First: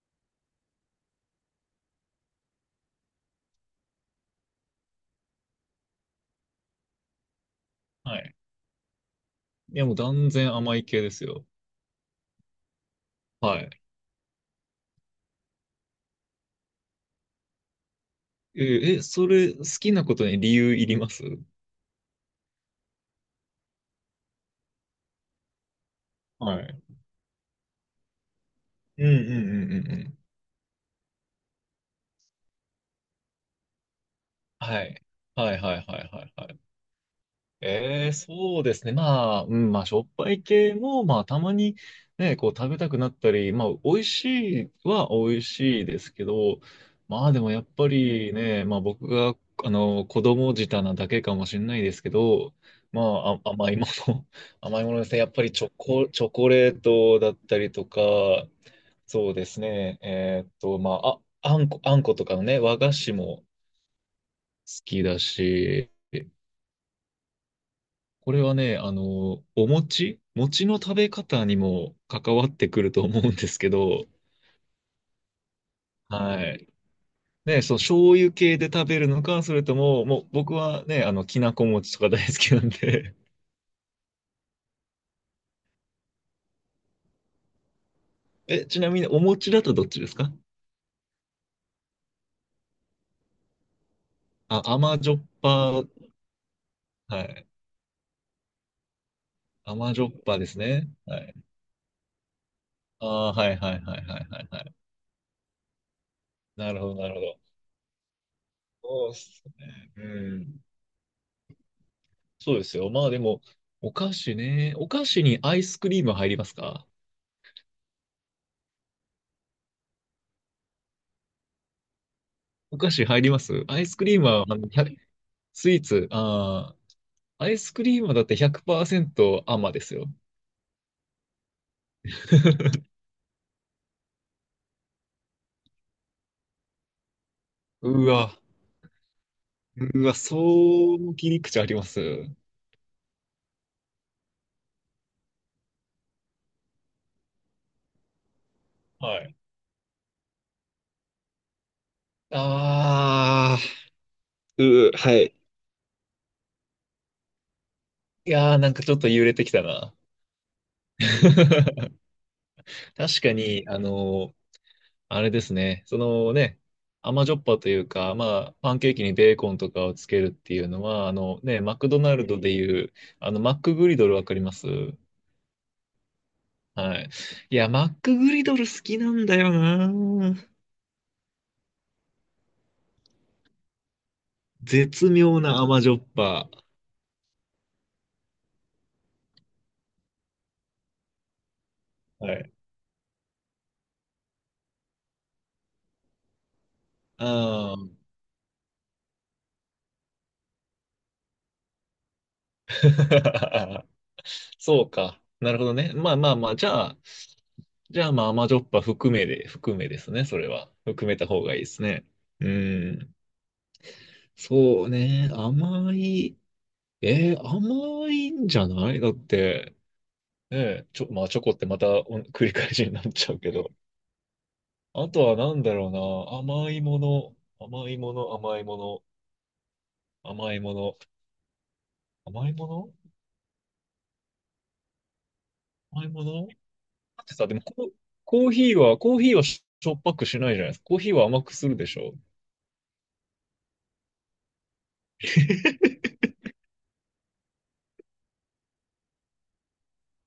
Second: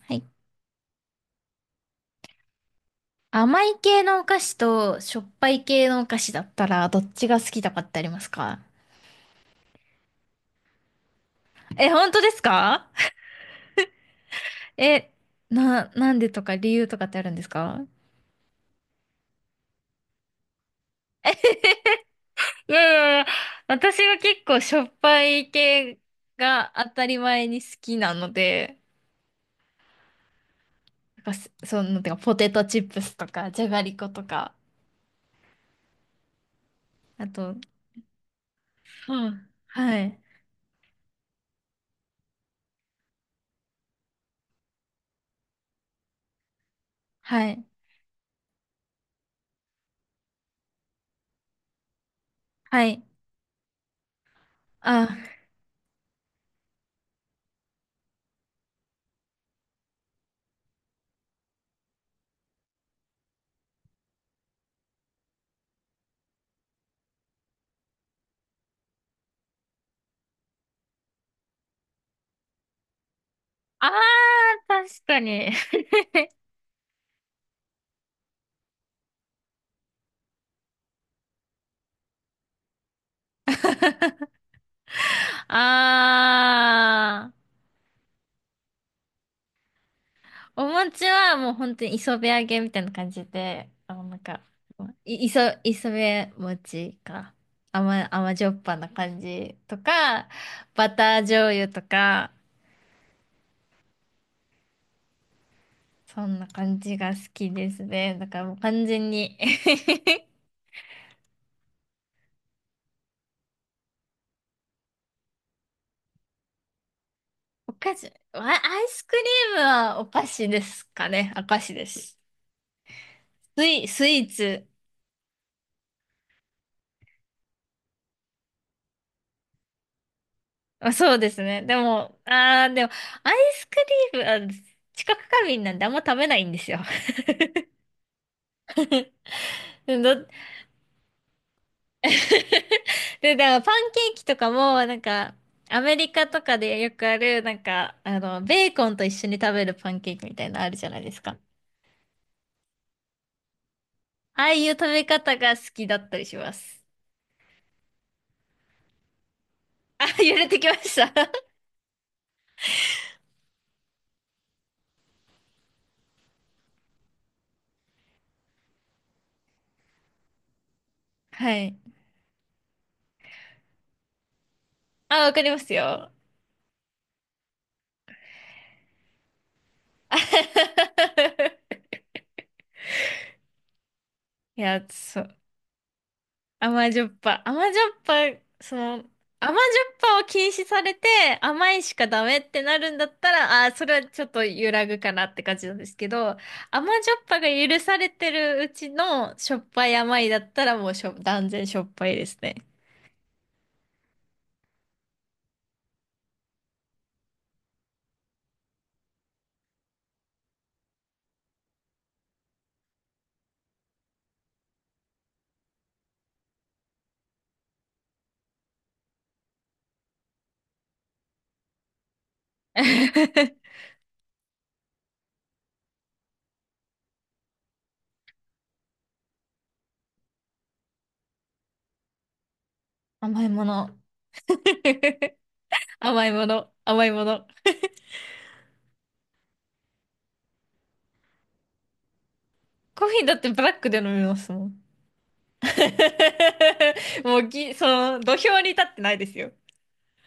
はい。甘い系のお菓子としょっぱい系のお菓子だったらどっちが好きとかってありはますい。か？いや、もう断然甘い系ですよ。え、本当ですか？はい。え、なんでとか理由とかってあるんですか？それ、好きなことに理由いります？いやいやいや、私は結構しょっぱい系はがい。当たり前に好きなので、うんうんうんうんうん。なんかすその、てかポテトチップスとか、じゃがりことか、はい。はいはいはいはいはい。あと、ええ、そうですね。うん、しはょっい、ぱい系も、まあ、たまにね、こう、食べたくなったり、まあ、美味しいは美味しいですけど、ではもやい、っぱりね、まあ、僕が、あの、子供舌なだけかもしれないですけど、はい、甘いもの、甘いものであ、すね。やっぱりチョコレートだったりとか、そうですね。えーっと、まあ、あ、あんこ、あんことかのね、和菓子も好きだし、これはね、あの、餅の食べ方にも関わってくると思うんですけあー、ど、確かに。は い。ね、そう醤油系で食べるのか、それとも、もう僕はね、あの、きなこ餅とか大好きなんで。 あー。え、ちなみにお餅だとどっちですか？お餅はもう本当に磯辺揚げみたいな感じで、あ、甘じょっぱ、磯辺餅はか。い。甘じょっぱな感じと甘じょっか、ぱですね。バターはい。醤油とか、ああ、はいはいはいはいはいはい。そんなな感るほど、じながる好ほきど。ですね。だからもう完そ全うっに。 すね。うん。そうですよ。まあでも、お菓子ね。お菓子にアイスクリーム入りますか？ お菓子、アイスクリームはお菓子ですかね。お菓子です。お菓子入ります？アイスクスリイームーは、あツ。の、ひゃくスイーツ、ああ、アイスクリームはだって100%甘ですよ。まあ、そうですね。でも、あー、でも、アイスクリーム、あ、知覚過敏なんであんま食べないんですよ。うわ、うわ、どそう切り口あります。で、だからパンケーキとかも、なんか、アメリカとかでよくある、ベーコンと一は緒い。に食べるパンケーキみたいなのあるじゃないですか。ああ、ああいう食うー、べはい。方が好きだったりします。いやー、なんかちょっと揺れてきたな。あ、揺れてきました。確かに、あれですね、そのね、甘じょっぱというか、まあ、パンケーキにベーコンとかをつけるっていうのは、あのはね、マい。クドナルドでいう、あの、マックグリドルわかります？あ、わかりますよ。はい。いや、マックグリドル好きなんだよな。いや、絶そう。妙な甘じょっぱ。甘じょっぱ。甘じょっぱ、その、甘じょっぱを禁止されて、甘いしかダはメっい。てなるんだったら、ああ、それはちょっと揺らぐかなって感じなんですけど、甘じょっぱがあ許されあ。てるうちのしょっぱい甘いだったらもう断然しょっぱいですね。そうか。なるほどね。まあまあまあ、じゃあ、じゃあまあ甘じょっぱ含めで、含めですね。それは。含めた方がいいですね。うん。そうね。甘い。えー甘いんじゃないだって、まあチョコってまたお繰り返しになっちゃうけど。あとはなんだろうな。甘いもの、甘いもの、甘いもの、甘いもの、甘いもの、甘いもの。甘いも甘いもの、だの。甘いっもてさ、の。でもココーヒーは、コーヒーはしょっぱくしないじゃないですか。コーヒーは甘くするでしょ。コーヒーだってブラックで飲みますもん。もうぎ、その、土俵に立ってないですよ。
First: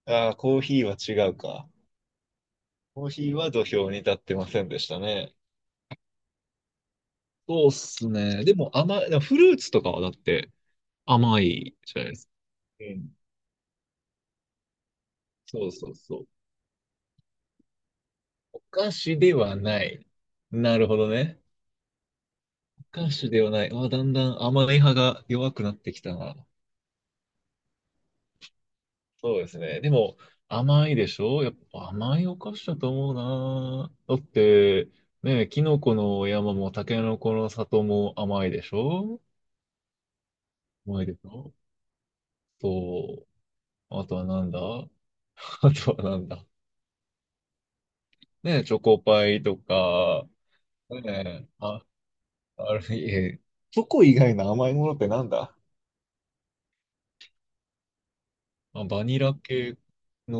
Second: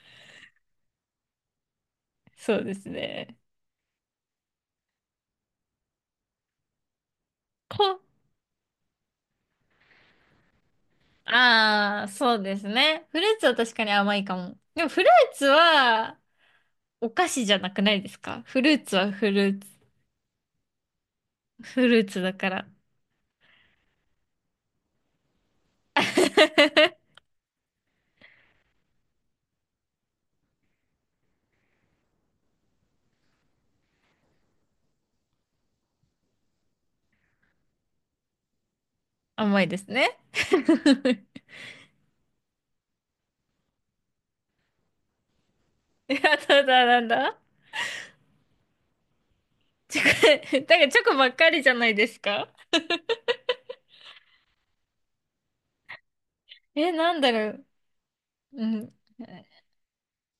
ああ、コーヒーは違うか。そうですコーヒーね。は土俵に立ってませんでしたね。そうっこすね。でも甘い、でもフルーツとかはだって甘いじあゃあ、ないですか。そうですうね。ん。フルーツは確かに甘いかも。でもフルーツそうそうそはう。お菓子じゃなくないですか？おフルー菓ツは子フでルはーツ、ない。なるほどね。フルーツだから。お菓子ではない。あ、だんだん甘い派が弱くなってきたな。そうですね。でも、甘いでしょ、やっぱ甘いお菓子だと思うな。だって、ねえ、キノコの山もタケノコの里も甘いでしょ？甘いですね。甘いでし ょ？そう。あとはなんだ。 あとはいなんや、だ、ただなんだ。ねえ、チョコパイとチョか、コ、だからチねョコばっえ、かりじゃあ、ないですか？あれ、え、チョコ以外の甘いものってなんだ？え、なんだろう。うあ、ん。バニラ系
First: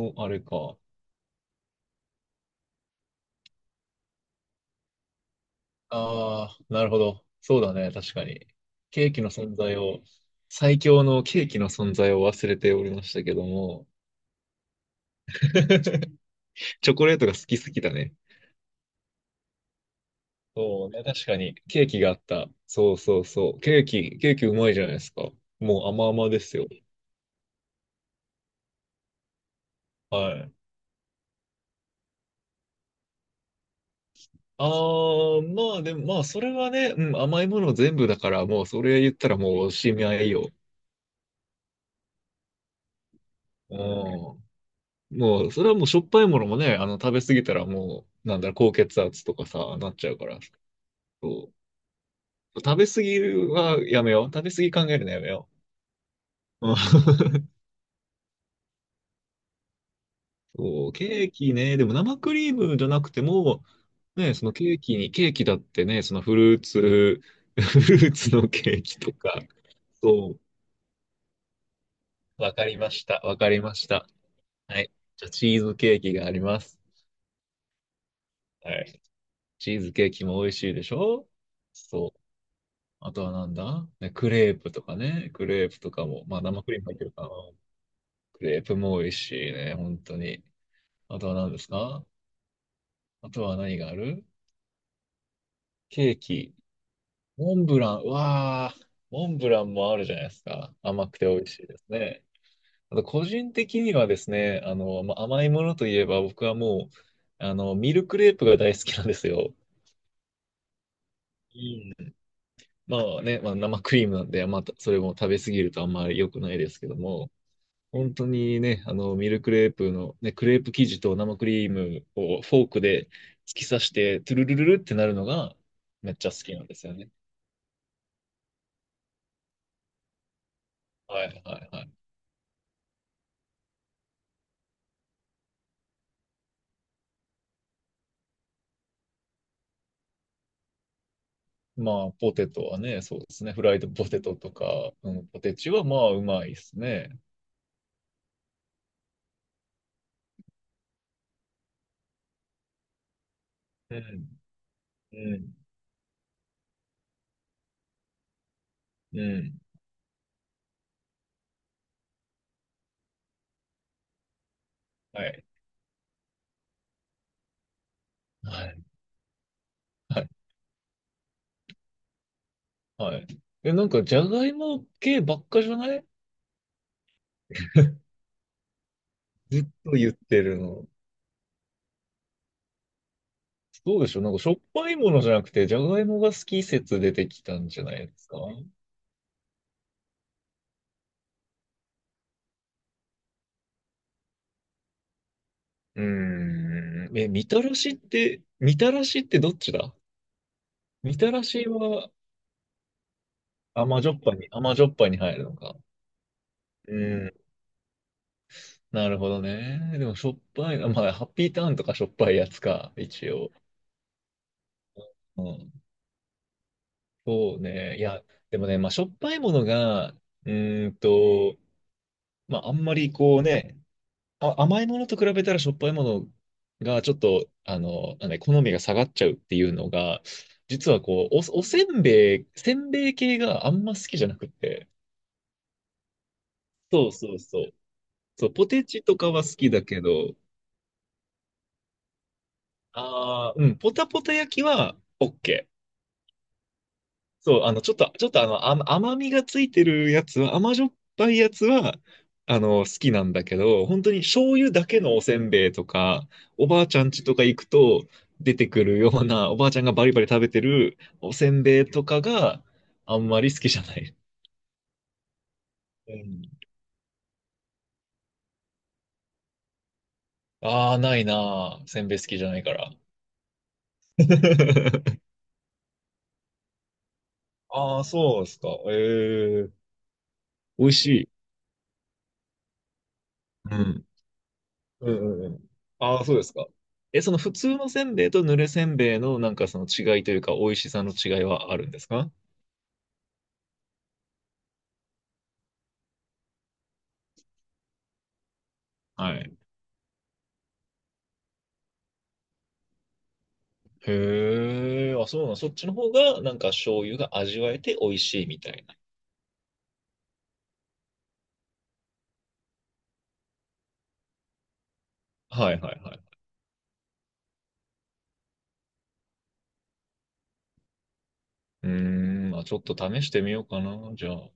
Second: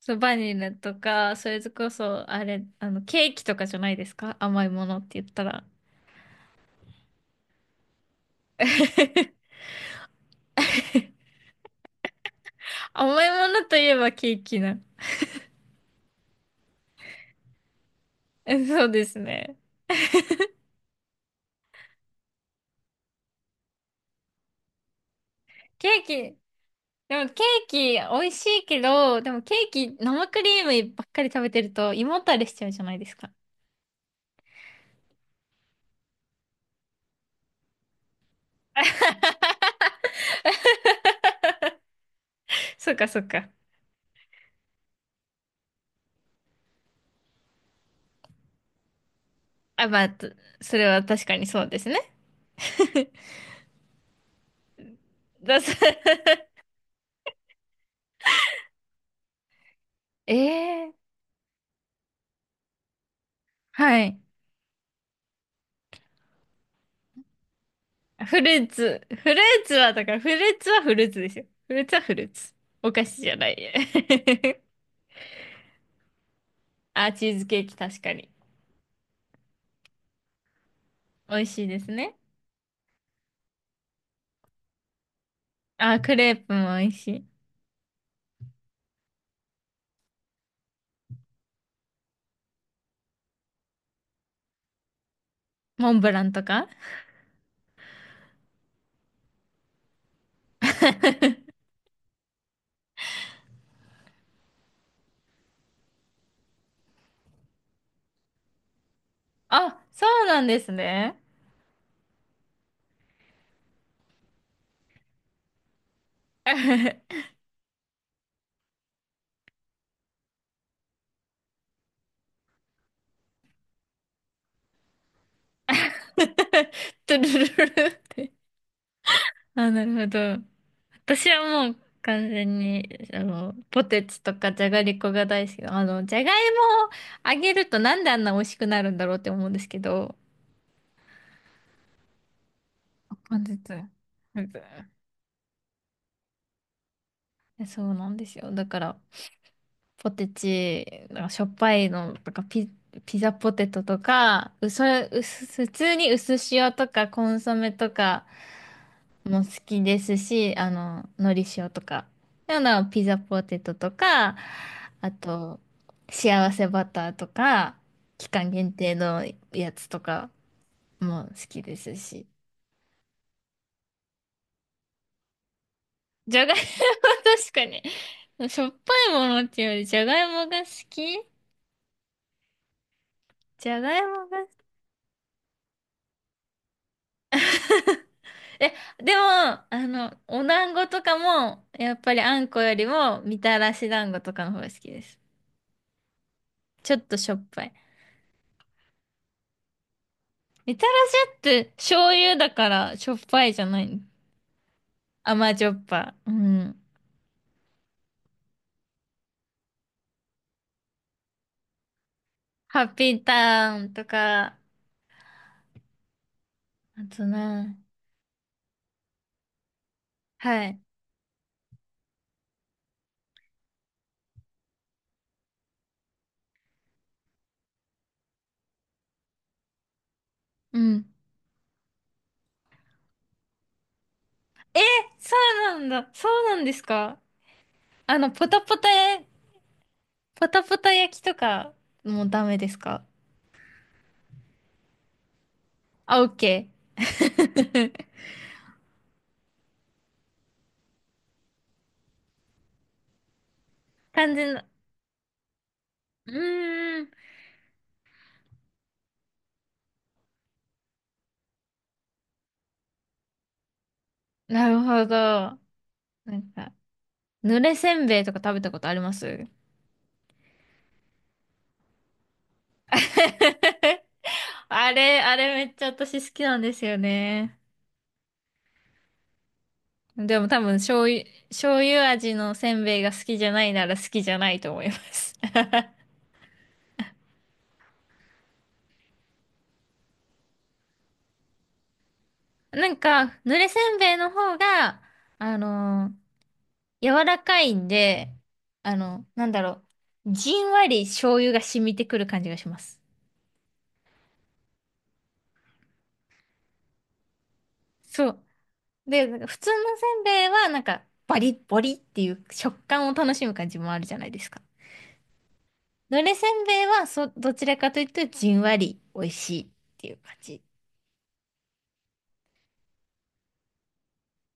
そう、あバれニラか。とか、それこそ、あれ、あの、ケーキとかじゃないですか、甘いものって言ったら。ああ、なるほど。そうだね、確かに。ケーキの 存在を、最強のケーキの存在を忘れておりました甘いけどものといも、えばケーキな。チョコレートが好きすぎだね。えそうですね。そうね、確かに。ケーキがあった。そうそうそう。ケーキうまいじゃないですか。もうケー甘キ、々ですよ。でもケーキ美味しいけど、でもケーキ生はクい。リームばっかり食べてると胃もたれしちゃうじゃないですか。ああ、まあでも、まあそれはね、うん、甘いもの全部だから、もうそれ言ったらもうおしまいよ。そうかそうか。うん。もう、それはもうしょっぱいものもね、あの、食べ過ぎたらもう、なんだろう、高血圧とかさ、あ、なっまちあ、ゃうかとら、それは確かにそそうですね。う。食べ過ぎはやめよう。食べ過ぎ考えるのやめよだす う。うん。 そ えう、え、ケーキね、でも生クリームじゃなくても、はい。ね、ケーキだってね、そのフルーツ、フルーツフのルーケーキツ。とフルか、ーツは、だからフルそーツはフルーツですよ。フルーツはフルーう、ツ。わかりおま菓し子た。じゃわなかい。りました。はい。じゃあ、チーズケーキがあります。あ、チーズケーキ確かに。はい。チーズケーキも美味しいでしょ？美味しいですそね。う。あとはなんだね、クレープとかね。クレープとあ、かクも。レまあープ生クもリー美ム味入ってしるかい。な。クレープも美味しいね、本当に。あとは何ですか？あとは何がある？モンブケーランとキ。か。モンブラン。うわあ、モンブランもあるじゃないですか。甘くて美味しいですね。あと個人的にはですね、あの、まあ、甘いものといえば僕はもう、あの、ミルクレープが大好きなんですよ。あ、そうなんですね。うん。まあね、まあ、生クリームなんで、まあ、それも食べ過ぎるとあんまり良くないですけど も。本当にね、あの、ミルクレープの、ね、クレープ生地と生クリームをフォークで突き刺して、トゥルルルルってなるのがめっちゃ好きなんですよね。トゥルルルって。あ、なるほど。は私はいはいもうはい。完全に、あの、ポテチとかじゃがりこが大好きで。あの、じゃがいもをあげるとなんであんな美味しくなるんだろうって思うんですけど。まあ、ポテトはね、そうで本すね。日。フライドポテト本とか、日。うん、ポテチはまあ、うまいですね。そうなんですよ。だから、ポテチ、なんかしょっぱいのとか、ピザポテトうとん、か、うそ、ううすん、普通に薄塩とかコンソメとか、うも好ん。きですし、あの、のり塩とか、あの、ピザポテトとか、あはい。と、幸せバターとか、期間は限い。定のやつとはい。かも好きですし。はい。え、なんか、じゃがいも系ばっかじゃない？じゃがいも。 確かに。しょっぱいものっずていっうより、とじゃ言っがいてもるがの。好き。じゃがそういでしょ、もなんがか、好しき。ょっぱいものじゃなくて、じゃがいもが好き説出てきたんじゃないですか？え、でも、あの、お団子とかも、やっぱりあんこよりも、みたらし団子とかの方が好きです。うちょっーとん。え、しょっぱい。みたらしってどっちだ？みたらみたしっらてし醤は油だからしょっぱいじゃないの？甘じょっぱいに、甘じょっぱいに入る甘のじょか。っぱ。うん。うん。なるほどね。でもしょっぱいな、まあ、ハッピーターンとかしょっぱいやつハか、ッピー一応。ターンとか、うん。あとそうな、ね。いや、でもね、まあ、しょっぱいものが、うはい。ーんと、まあ、あんまりこうね、あ、甘いものと比べたらしょっぱいものがちょっと、あの、なんだ、好みが下がっちゃうっていうのが、う実はん。こう、お、おせんべい、せんべい系があんま好きじゃなくて。そうなんだ。そうなんですそうか？そうそう。あの、ポそう、タポポテタ、チとかは好きだけど、ポタポタ焼きとかもうダメですか？ああ、うん、ポタポタ焼きは OK。あ、オッケそう、あの、ー。ちょっとあの、甘みがついてるやつは、甘じょっぱいやつは、あの、好きなんだけど、本当 に完全醤な。油だけのおせんべいとか、うおばあちーゃんん。家とか行くと出てくるような、おばあちゃんがバリバリ食べてるおせんべいとかがあんまり好きじゃない。なるほど。うなん。んか、濡れせんべいとか食べたことあります？ ああ、ないなあ。せんべい好きじゃないから。あれ、あれめっちゃ私好きなんですよね。ああ、そうですか。ええ、でも多分美味醤し油、い。醤油味のせんべいが好きじゃないうならん。好きじゃないと思いまうんす。うんう ん。ああ、そうですか。え、その普通のせんべいとぬれせんべいのなんかその違いというか美味しさの違いはあるんですか？なんか、濡れせんべいの方が、あのー柔らかいんで、あの、はなんい。だろう、じんわり醤油が染みてくる感じがします。へえ、あ、そうなん、そっちの方がなんか醤油が味わえて美味そしう。いみたいな。で、なんか普通のせんべいは、なんか、バリッボリっていう食感を楽しむ感じもあるじゃないですか。はいはいはい。濡れせんべいは、そ、どちらかというと、じんわり美味しいっていう感じ。うーん、まあちょっと試してみようかな、じゃあ。